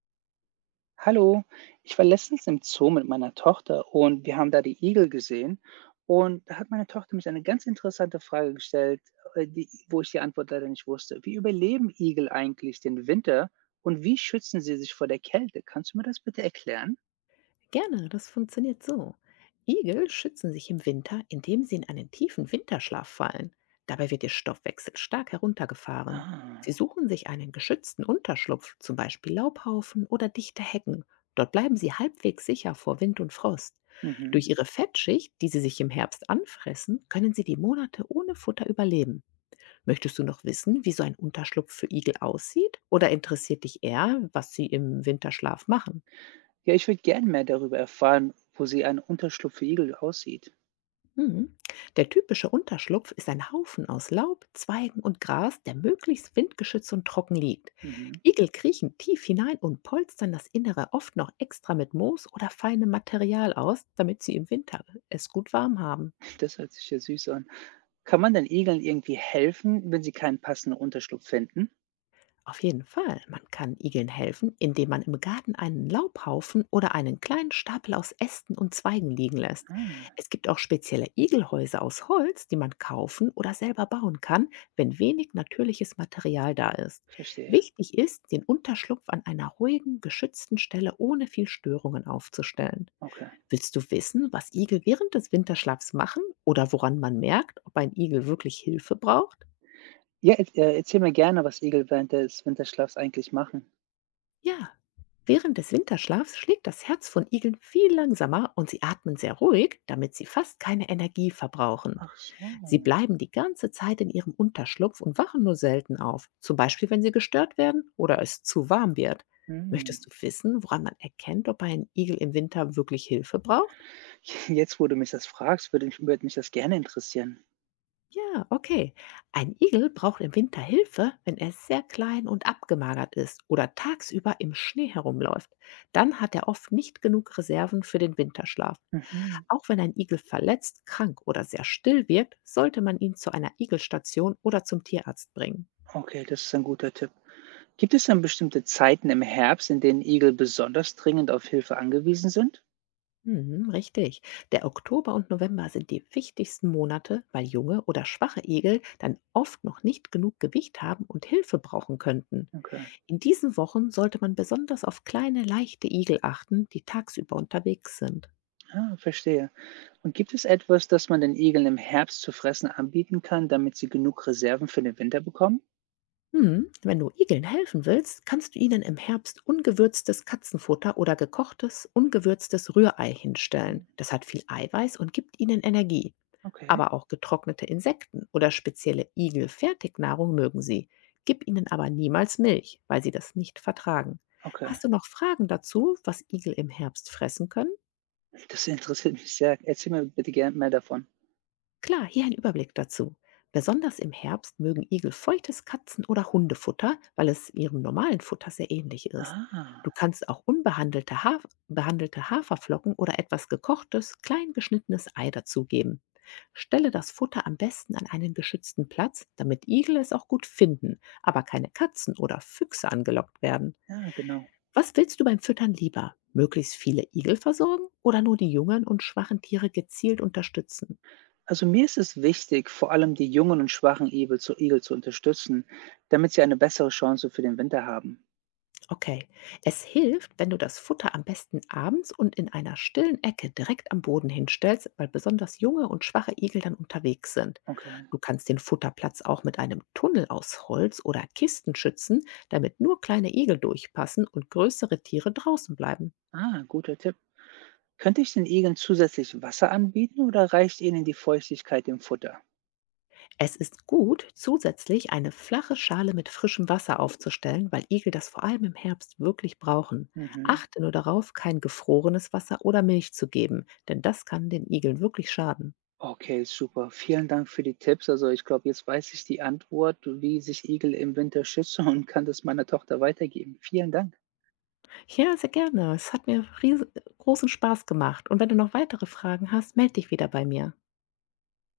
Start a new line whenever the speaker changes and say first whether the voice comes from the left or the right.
right: Hallo, ich war letztens im Zoo mit meiner Tochter und wir haben da die Igel gesehen. Und da hat meine Tochter mich eine ganz interessante Frage gestellt, die, wo ich die Antwort leider nicht wusste. Wie überleben Igel eigentlich den Winter und wie schützen sie sich vor der Kälte? Kannst du mir das bitte erklären?
left: Gerne, das funktioniert so. Igel schützen sich im Winter, indem sie in einen tiefen Winterschlaf fallen. Dabei wird ihr Stoffwechsel stark heruntergefahren. Sie
right: Ah,
left: suchen sich einen geschützten Unterschlupf, zum Beispiel Laubhaufen oder dichte Hecken. Dort bleiben sie halbwegs sicher vor Wind und Frost.
right: mhm.
left: Durch ihre Fettschicht, die sie sich im Herbst anfressen, können sie die Monate ohne Futter überleben. Möchtest du noch wissen, wie so ein Unterschlupf für Igel aussieht? Oder interessiert dich eher, was sie im Winterschlaf machen?
right: Ja, ich würde gern mehr darüber erfahren, wo sie ein Unterschlupf für Igel aussieht.
left: Mhm. Der typische Unterschlupf ist ein Haufen aus Laub, Zweigen und Gras, der möglichst windgeschützt und trocken liegt.
right: Mhm.
left: Igel kriechen tief hinein und polstern das Innere oft noch extra mit Moos oder feinem Material aus, damit sie im Winter es gut warm haben.
right: Das hört sich ja süß an. Kann man den Igeln irgendwie helfen, wenn sie keinen passenden Unterschlupf finden?
left: Auf jeden Fall. Man kann Igeln helfen, indem man im Garten einen Laubhaufen oder einen kleinen Stapel aus Ästen und Zweigen liegen lässt.
right: Ah,
left: Es gibt auch spezielle Igelhäuser aus Holz, die man kaufen oder selber bauen kann, wenn wenig natürliches Material da ist.
right: verstehe.
left: Wichtig ist, den Unterschlupf an einer ruhigen, geschützten Stelle ohne viel Störungen aufzustellen.
right: Okay.
left: Willst du wissen, was Igel während des Winterschlafs machen oder woran man merkt, ob ein Igel wirklich Hilfe braucht?
right: Ja, erzähl mir gerne, was Igel während des Winterschlafs eigentlich machen.
left: Ja, während des Winterschlafs schlägt das Herz von Igeln viel langsamer und sie atmen sehr ruhig, damit sie fast keine Energie verbrauchen.
right: Ach
left: Sie
right: so.
left: bleiben die ganze Zeit in ihrem Unterschlupf und wachen nur selten auf, zum Beispiel wenn sie gestört werden oder es zu warm wird.
right: Mhm.
left: Möchtest du wissen, woran man erkennt, ob ein Igel im Winter wirklich Hilfe braucht?
right: Jetzt, wo du mich das fragst, würde mich das gerne interessieren.
left: Ja, okay. Ein Igel braucht im Winter Hilfe, wenn er sehr klein und abgemagert ist oder tagsüber im Schnee herumläuft. Dann hat er oft nicht genug Reserven für den Winterschlaf.
right: Mhm.
left: Auch wenn ein Igel verletzt, krank oder sehr still wirkt, sollte man ihn zu einer Igelstation oder zum Tierarzt bringen.
right: Okay, das ist ein guter Tipp. Gibt es dann bestimmte Zeiten im Herbst, in denen Igel besonders dringend auf Hilfe angewiesen sind?
left: Mhm, richtig. Der Oktober und November sind die wichtigsten Monate, weil junge oder schwache Igel dann oft noch nicht genug Gewicht haben und Hilfe brauchen könnten.
right: Okay,
left: In diesen Wochen sollte man besonders auf kleine, leichte Igel achten, die tagsüber unterwegs sind.
right: ah, verstehe. Und gibt es etwas, das man den Igeln im Herbst zu fressen anbieten kann, damit sie genug Reserven für den Winter bekommen?
left: Hm, wenn du Igeln helfen willst, kannst du ihnen im Herbst ungewürztes Katzenfutter oder gekochtes, ungewürztes Rührei hinstellen.
right: Hm,
left: Das hat viel Eiweiß und gibt ihnen Energie.
right: okay,
left: Aber auch getrocknete Insekten oder spezielle Igel-Fertignahrung mögen sie. Gib ihnen aber niemals Milch, weil sie das nicht vertragen.
right: okay.
left: Hast du noch Fragen dazu, was Igel im Herbst fressen können?
right: Das interessiert mich sehr. Erzähl mir bitte gerne mehr davon.
left: Klar, hier ein Überblick dazu. Besonders im Herbst mögen Igel feuchtes Katzen- oder Hundefutter, weil es ihrem normalen Futter sehr ähnlich ist. Du
right: Ah.
left: kannst auch unbehandelte Haf behandelte Haferflocken oder etwas gekochtes, klein geschnittenes Ei dazugeben. Stelle das Futter am besten an einen geschützten Platz, damit Igel es auch gut finden, aber keine Katzen oder Füchse angelockt werden.
right: Ja, genau.
left: Was willst du beim Füttern lieber? Möglichst viele Igel versorgen oder nur die jungen und schwachen Tiere gezielt unterstützen?
right: Also mir ist es wichtig, vor allem die jungen und schwachen Igel zu unterstützen, damit sie eine bessere Chance für den Winter haben.
left: Okay. Es hilft, wenn du das Futter am besten abends und in einer stillen Ecke direkt am Boden hinstellst, weil besonders junge und schwache Igel dann unterwegs sind.
right: Okay.
left: Du kannst den Futterplatz auch mit einem Tunnel aus Holz oder Kisten schützen, damit nur kleine Igel durchpassen und größere Tiere draußen bleiben.
right: Ah, guter Tipp. Könnte ich den Igeln zusätzlich Wasser anbieten oder reicht ihnen die Feuchtigkeit im Futter?
left: Es ist gut, zusätzlich eine flache Schale mit frischem Wasser aufzustellen, weil Igel das vor allem im Herbst wirklich brauchen.
right: Mhm.
left: Achte nur darauf, kein gefrorenes Wasser oder Milch zu geben, denn das kann den Igeln wirklich schaden.
right: Okay, super. Vielen Dank für die Tipps. Also ich glaube, jetzt weiß ich die Antwort, wie sich Igel im Winter schützen und kann das meiner Tochter weitergeben. Vielen Dank.
left: Ja, sehr gerne. Es hat mir riesen großen Spaß gemacht. Und wenn du noch weitere Fragen hast, melde dich wieder bei mir.